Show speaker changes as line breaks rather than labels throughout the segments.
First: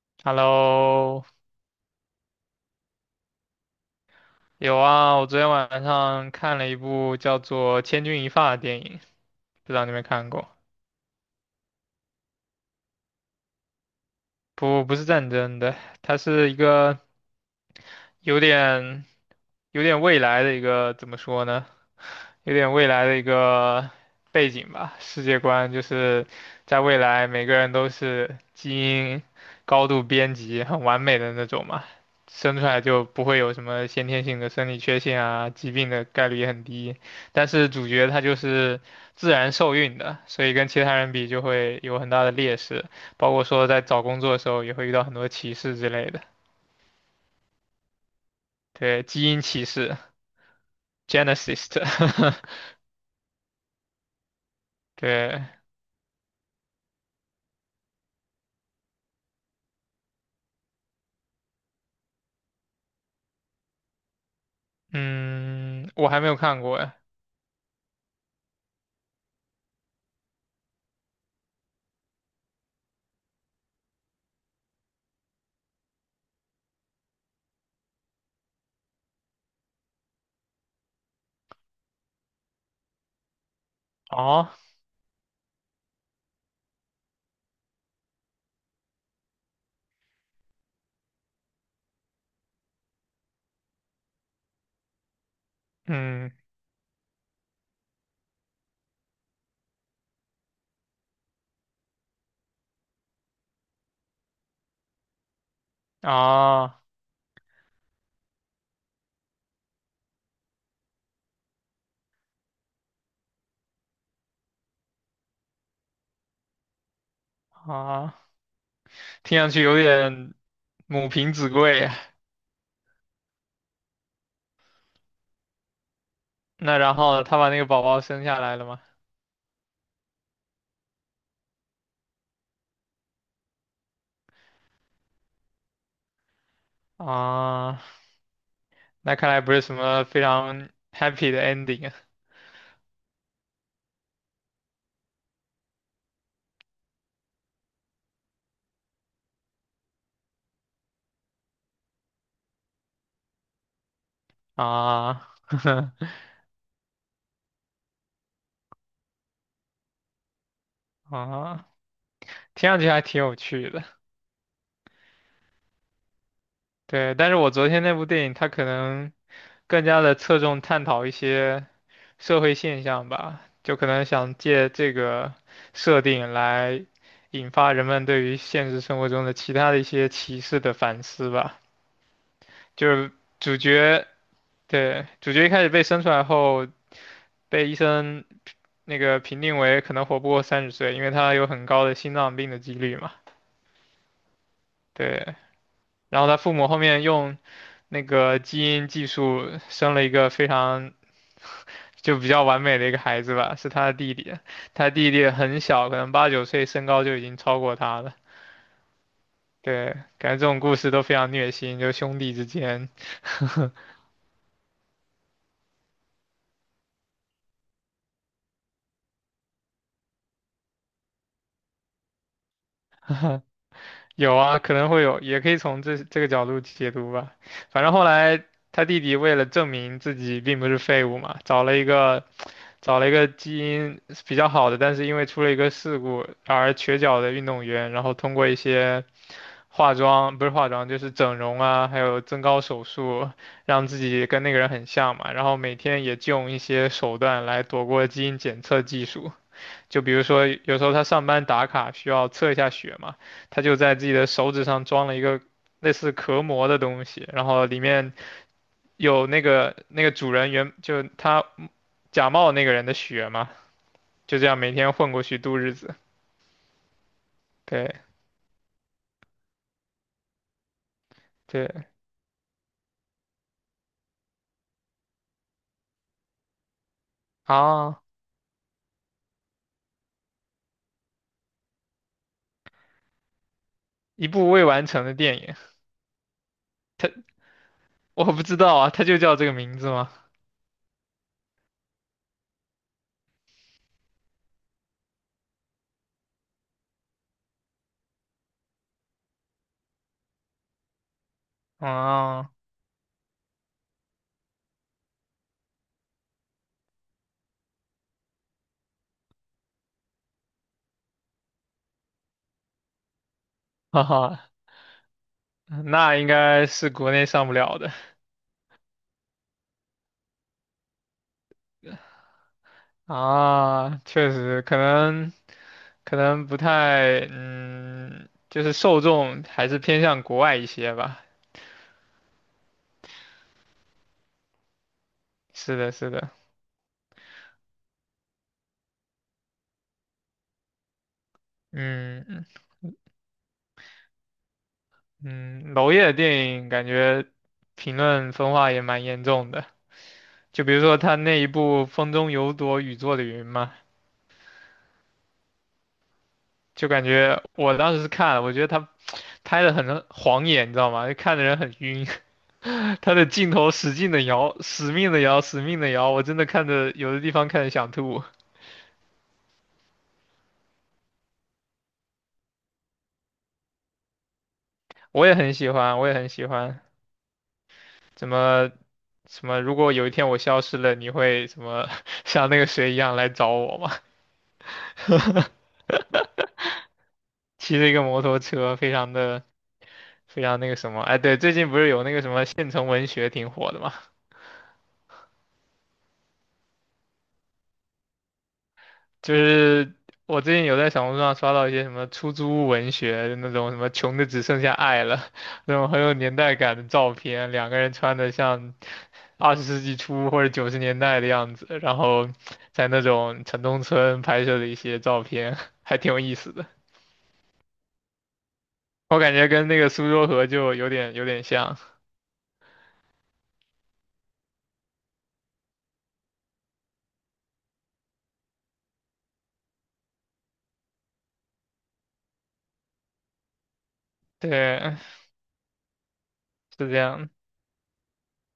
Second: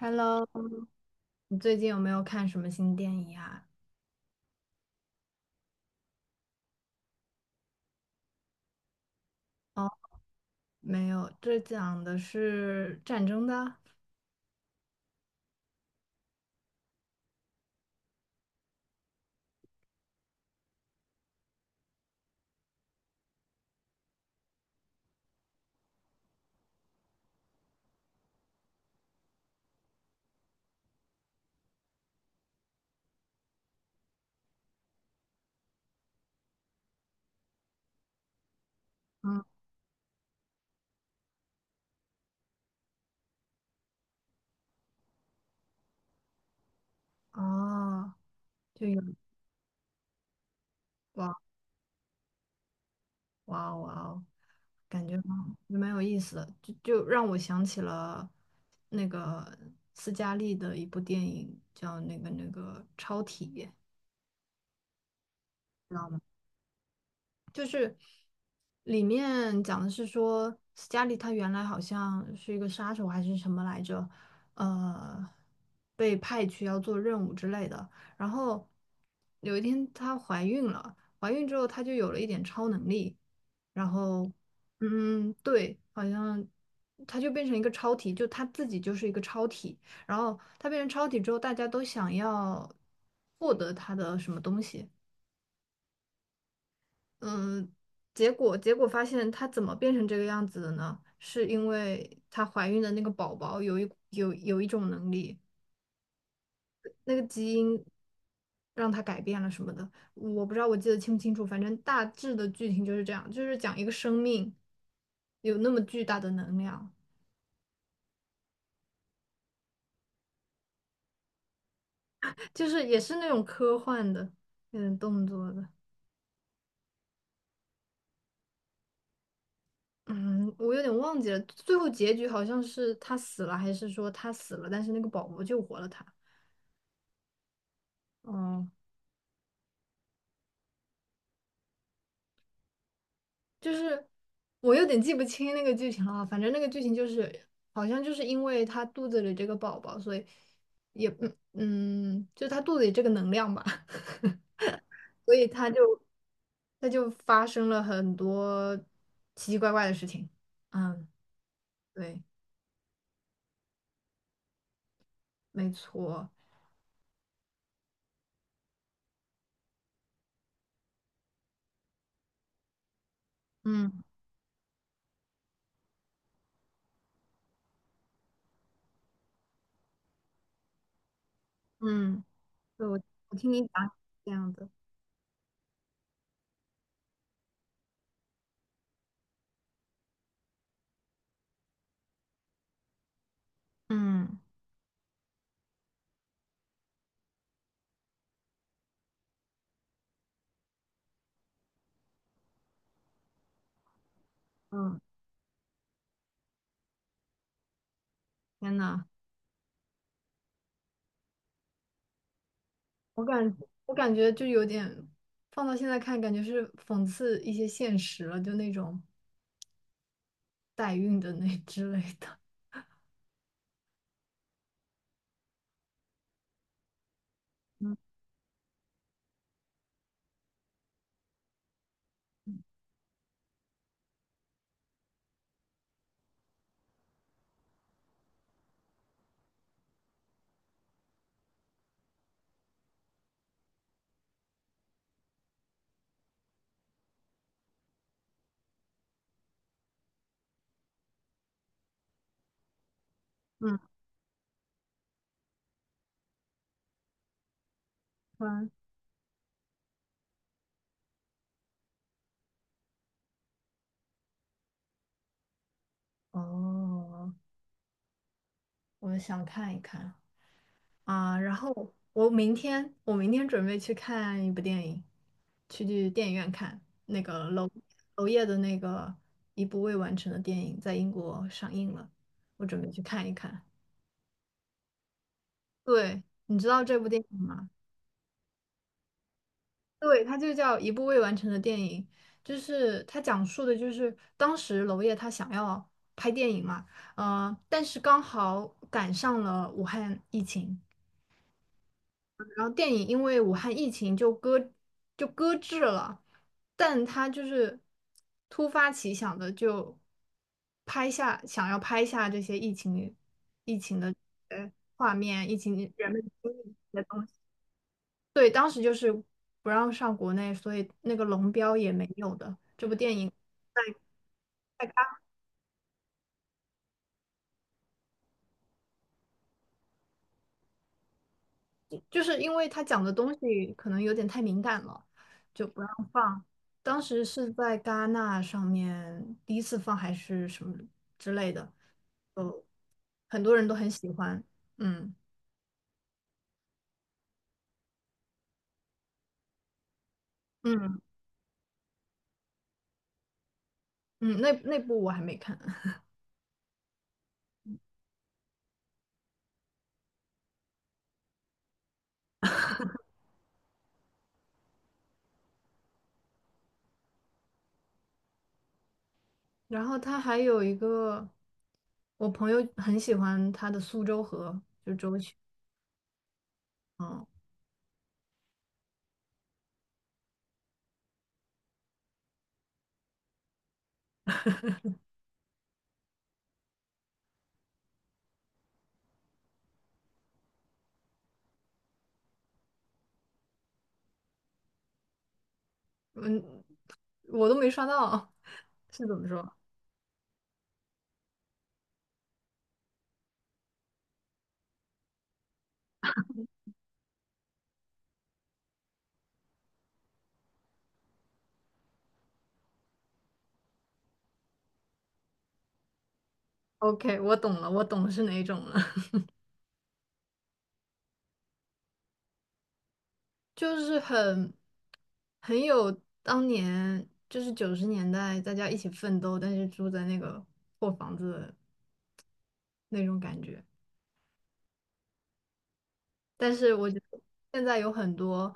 Hello，
Hello。
你最近有没有看什么新电影啊？
有啊，我昨天晚上看了一部叫做《千钧一发》的电影，不知道
哦，
你有没有看过？
没有，这讲的是战争的。
不，不是战争的，它是一个有点有点未来的一个，怎么说呢？有点未来的一个背景吧，世界观就是在未来每个人都是基因高度编辑、很完美的那种嘛，生出来就不会有什么先天性的生理缺陷啊，疾病的概率也很低。但是主角他就是自
嗯，
然受孕的，所以跟其他人比就会有很大的劣势，包括说在找工作的时候也会遇到很多歧视之类的，
哦，就有
对，基因歧视（
哇
（genesis）。
哇哦哇哦，感觉
对，
蛮有意思的，就让我想起了那个斯嘉丽的一部电影，叫那个《超体》。
嗯，我还没有看过哎。
就是里面讲的是说，斯嘉丽她原来好像是一个杀手还是什么来着，呃，被派去要做任务之类的。然后有一天她怀孕了，怀孕之后她就有了一点超能力，然后
哦，
嗯，对，好像。她就变成一个超体，就她自己就是一个超体。然后她变成超体之后，大家都想要获得她的什么东西。
嗯，
嗯，结果发现她怎么变成这个样子的呢？是因为她怀孕的那个宝宝有一种能力，
啊
那个基因让她改变了什么的，我不知道我记得清不清楚，反正大致的剧情就是这样，就是讲一个生命有那么巨大的能量，
啊，听上去有点母凭子贵呀。
就是也是那种科幻的，有点动作的。
那然后他把那个宝宝生下来了吗？
嗯，我有点忘记了，最后结局好像是她死了，还是说她死了，但是那个宝宝救活了她。
啊，
哦，
那看来不是什么非常 happy 的 ending
就是我有点记不清那个剧情了啊反正那个剧情就是好像就是因为他肚子里这个宝宝，所以也嗯嗯，就他肚子里这个能量吧，
啊。
所以
啊，
他就他就发生了很多奇奇怪怪的事情。嗯，
啊，
对，
听上去还挺有趣的。
没错，
对，但是我昨天那部电影它可能更加的侧重探讨一些社会现象吧，就可
嗯
能想借这个设定来引发人们对于现实生活中的其他的一些歧视的反思吧。
嗯，对，
就
我
是
我听
主
你讲
角，
这样的，
对，主角一开始被生出来后，被医生那个评定为可能活不过30岁，因为他有很高的心脏病的几率嘛。
嗯
对，然后他父母后面用那个基因技术生了一个非常就比较完美的一个孩子吧，是他的弟弟，他
嗯，
弟弟很小，可能八九岁，身高就已经超过他了。
天呐，
对，感觉这种故事都非常虐心，就兄弟之间，
我感 我感觉就有点放到现在看，感觉是讽刺一些现实了，就那种。代孕的那之类的。
有啊，可能会有，也可以从这个角度解读吧。反正后
嗯
来他弟弟为了证明自己并不是废物嘛，找了一个基因比较好的，但是因为出了一个事故而瘸脚的运动员，然后通过一些化妆，不是化妆，就是整容啊，还有增高手术，让自己跟那个人很像嘛。然后每天也就用一些手段来躲过基因检测技术，就比如说有时候他上班打卡需要测一下血嘛，他就
嗯
在自己的手指上装了一个类似壳膜的东西，然后里面
嗯，
有那个主人原就他假冒那个人的血嘛，就这样每天混过去度日子。
哦，
对
我想看一看啊，然
对
后我明天准备去看一部电影，去电影院看那个娄
啊，
娄烨的那个一部未完成的电影，在英国上映了，我准备去看一看。
一部未完成的电影。
对，你知道这部
它
电影吗？
我不知道啊，他就叫这个名字吗？
对，它就叫一部未完成的电影，就是它讲述的就是当时娄烨他想要拍电影嘛，但是刚好赶上了武汉疫情，
啊，
然后电影因为武汉疫情就搁置了，但他就是突发奇想的就想要拍下这些疫情
哈
的
哈，
画面，疫情人
那
们
应
的经
该
历
是
的
国内
东西。
上不了的
对，当时就是不让上国内，所以那个龙标也没有的。这部电影在
啊，确实，可
在
能不太，嗯，就是受众还是偏向国外一些吧。
就是因为它讲的东西可能有点太敏感了，就
是
不让
的，是的，
放。当时是在戛纳上面第一次放还是什么之类的，
嗯
就很多人都很喜欢。嗯
嗯，娄烨的电影感觉评论分化也蛮严重的，就比如说
嗯
他那一部《风中有朵雨做的云》嘛，
嗯，那部我还没看。
就感觉我当时是看了，我觉得他拍的很晃眼，你知道吗？就看的人很晕，他的镜头使劲的摇，死命的摇，死命的摇，我真的看的有的地方看的想吐。
然后他还有一个，我朋友很喜欢他的《苏州河》。
我也很喜欢，我也很喜欢。
嗯。
怎么什么？如果有一天我消失了，你会什么 像那个谁一样来找我吗？骑着一个摩托车，非常的非常那个什么？哎，对，最近不是有那个什么县城文学挺火的吗？
嗯，我都没刷到，是怎么
就
说
是我最近有在小红书上刷到一些什么出租屋文学那种什么穷的只剩下爱了，那种很有年代感的照片，两个人穿的像20世纪初或者90年代的样子，然后在那种城中村拍摄的一些照片，还挺有意思的。
？OK，我懂了，我懂是哪种了，
我感觉跟那个苏州河就有点像，
就是很有当年就是90年代大家一起奋斗，但是住在那个破房子的那种感觉。
对，
但是
是
我
这
觉得
样，
现在有很多，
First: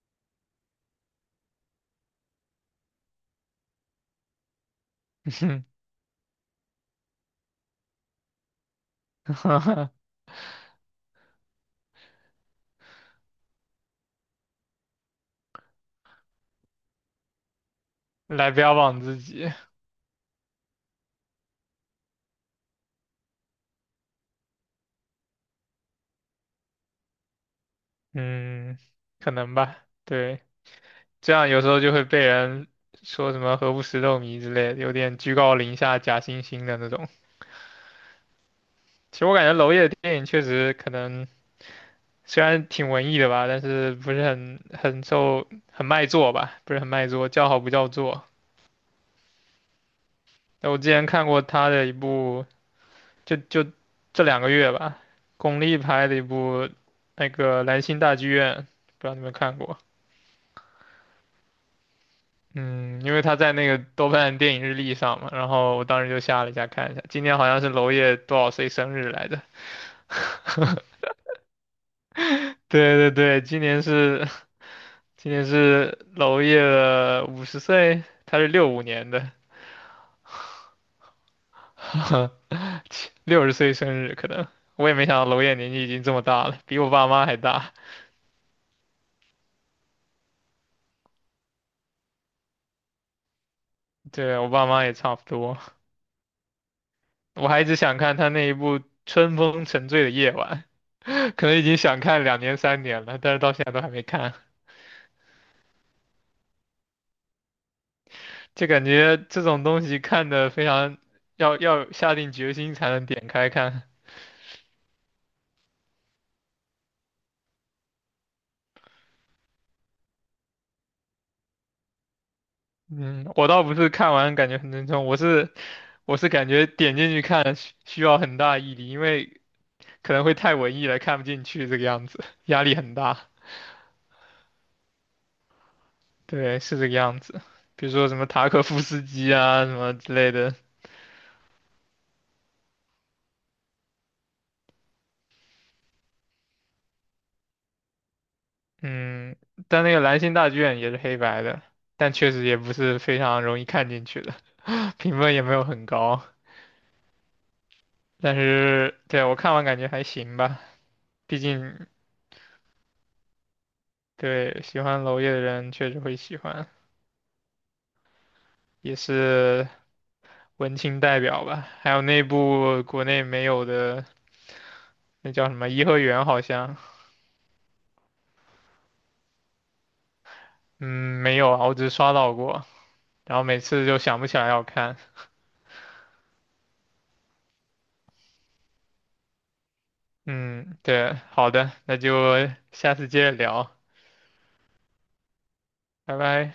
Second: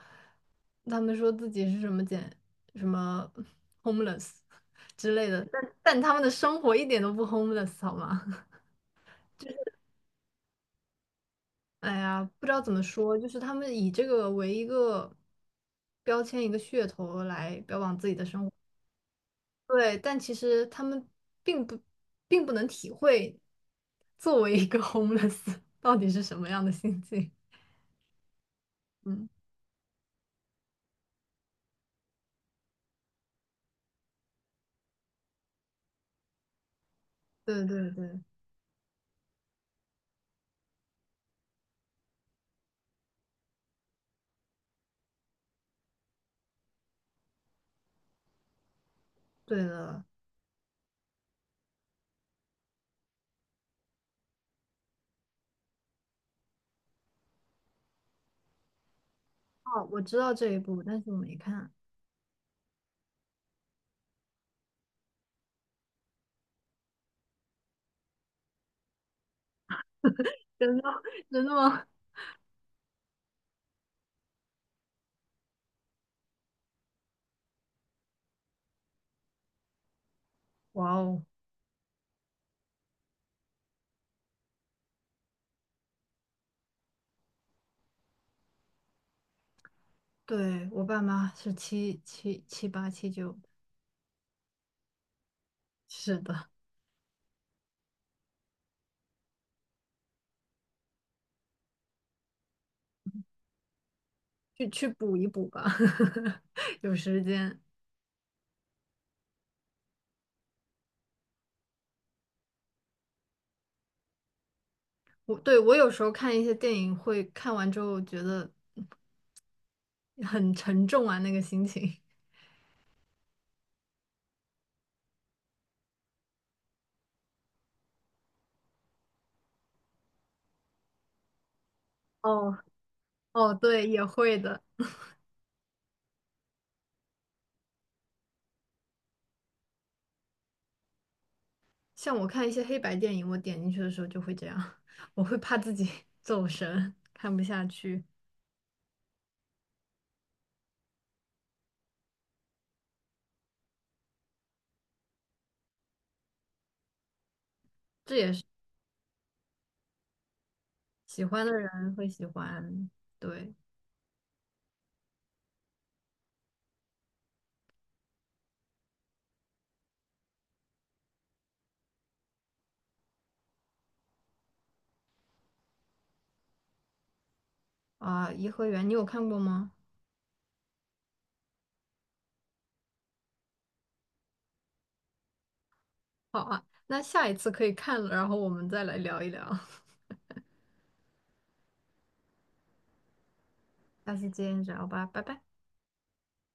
他们说自己是什么什么 homeless 之类的，但他们的生活一点都不 homeless 好吗？哎呀，不知道怎么说，就是他们以这个为一个标签、一个噱头来标榜自己的生
来
活，
标榜自己，
对，但其实他们并不并不能体会作为一个 homeless 到底是什么样的心境。
嗯，
嗯，
可能吧，对。这样有时候就会被人说什么“何不食肉糜”之类的，有点居高临下、假惺惺的那种。
对对对，
其实我感觉娄烨的电影确实可能虽然挺文艺的吧，但是不是很受很卖座吧，不是很卖座，叫好不叫座。
对的。
那我之前看过他的一部，就这两个月吧，巩俐拍的一部那个《兰心大剧院》，不知道你们看过。
哦，我知道这一部，但是我没看。
嗯，因为他在那个豆瓣电影日历上嘛，然后我当时就下了一下看一下，今年好像是娄烨多少岁生日来着？
真的 真的吗？
对对对，今年是娄烨的50岁，他是65年的，
哇哦，
60岁生日可能。我也没想到娄烨年纪已经这么大了，比我爸妈还大。
对，我爸妈是77、78、79，
对，我爸妈也差不多。
是的，
我还一直想看他那一部《春风沉醉的夜晚》，可能已经想看两年三年了，但是到现在都还没看。
去补一补吧，有时间。
就感觉这种东西看的非常要下定决心才能点开看。
我有时候看一些电影会看完之后觉得很沉重啊，那个心情。
嗯，我倒不是看完感觉很沉重，我是感觉点进去看需要很大毅力，因为可能会太文艺了，看不进去这个样子，
哦，
压力很大。
哦，对，也会的。
对，是这个样子。比如说什么塔可夫斯基啊什么之类的，
像我看一些黑白电影，我点进去的时候就会这样，我会怕自己 走神，看不下去。
嗯，但那个《兰心大剧院》也是黑白的，但确实也不是非常容易看进去的，评分也没有很高。
这也
但
是
是对我看完感觉还行吧，
喜
毕
欢的
竟
人会喜欢。对
对喜欢娄烨的人确实会喜欢，也是文青代表吧。还有那部国内没有的，那叫什么颐和园好像，
啊，颐和园》你有看过吗？
嗯，没有啊，我只刷到过，然后每次就想不起来要看。
好啊，那下一次可以看了，然后我们再来聊一聊。
嗯，对，好的，那就下次接着聊，
下次见，这样吧，拜拜。
拜拜。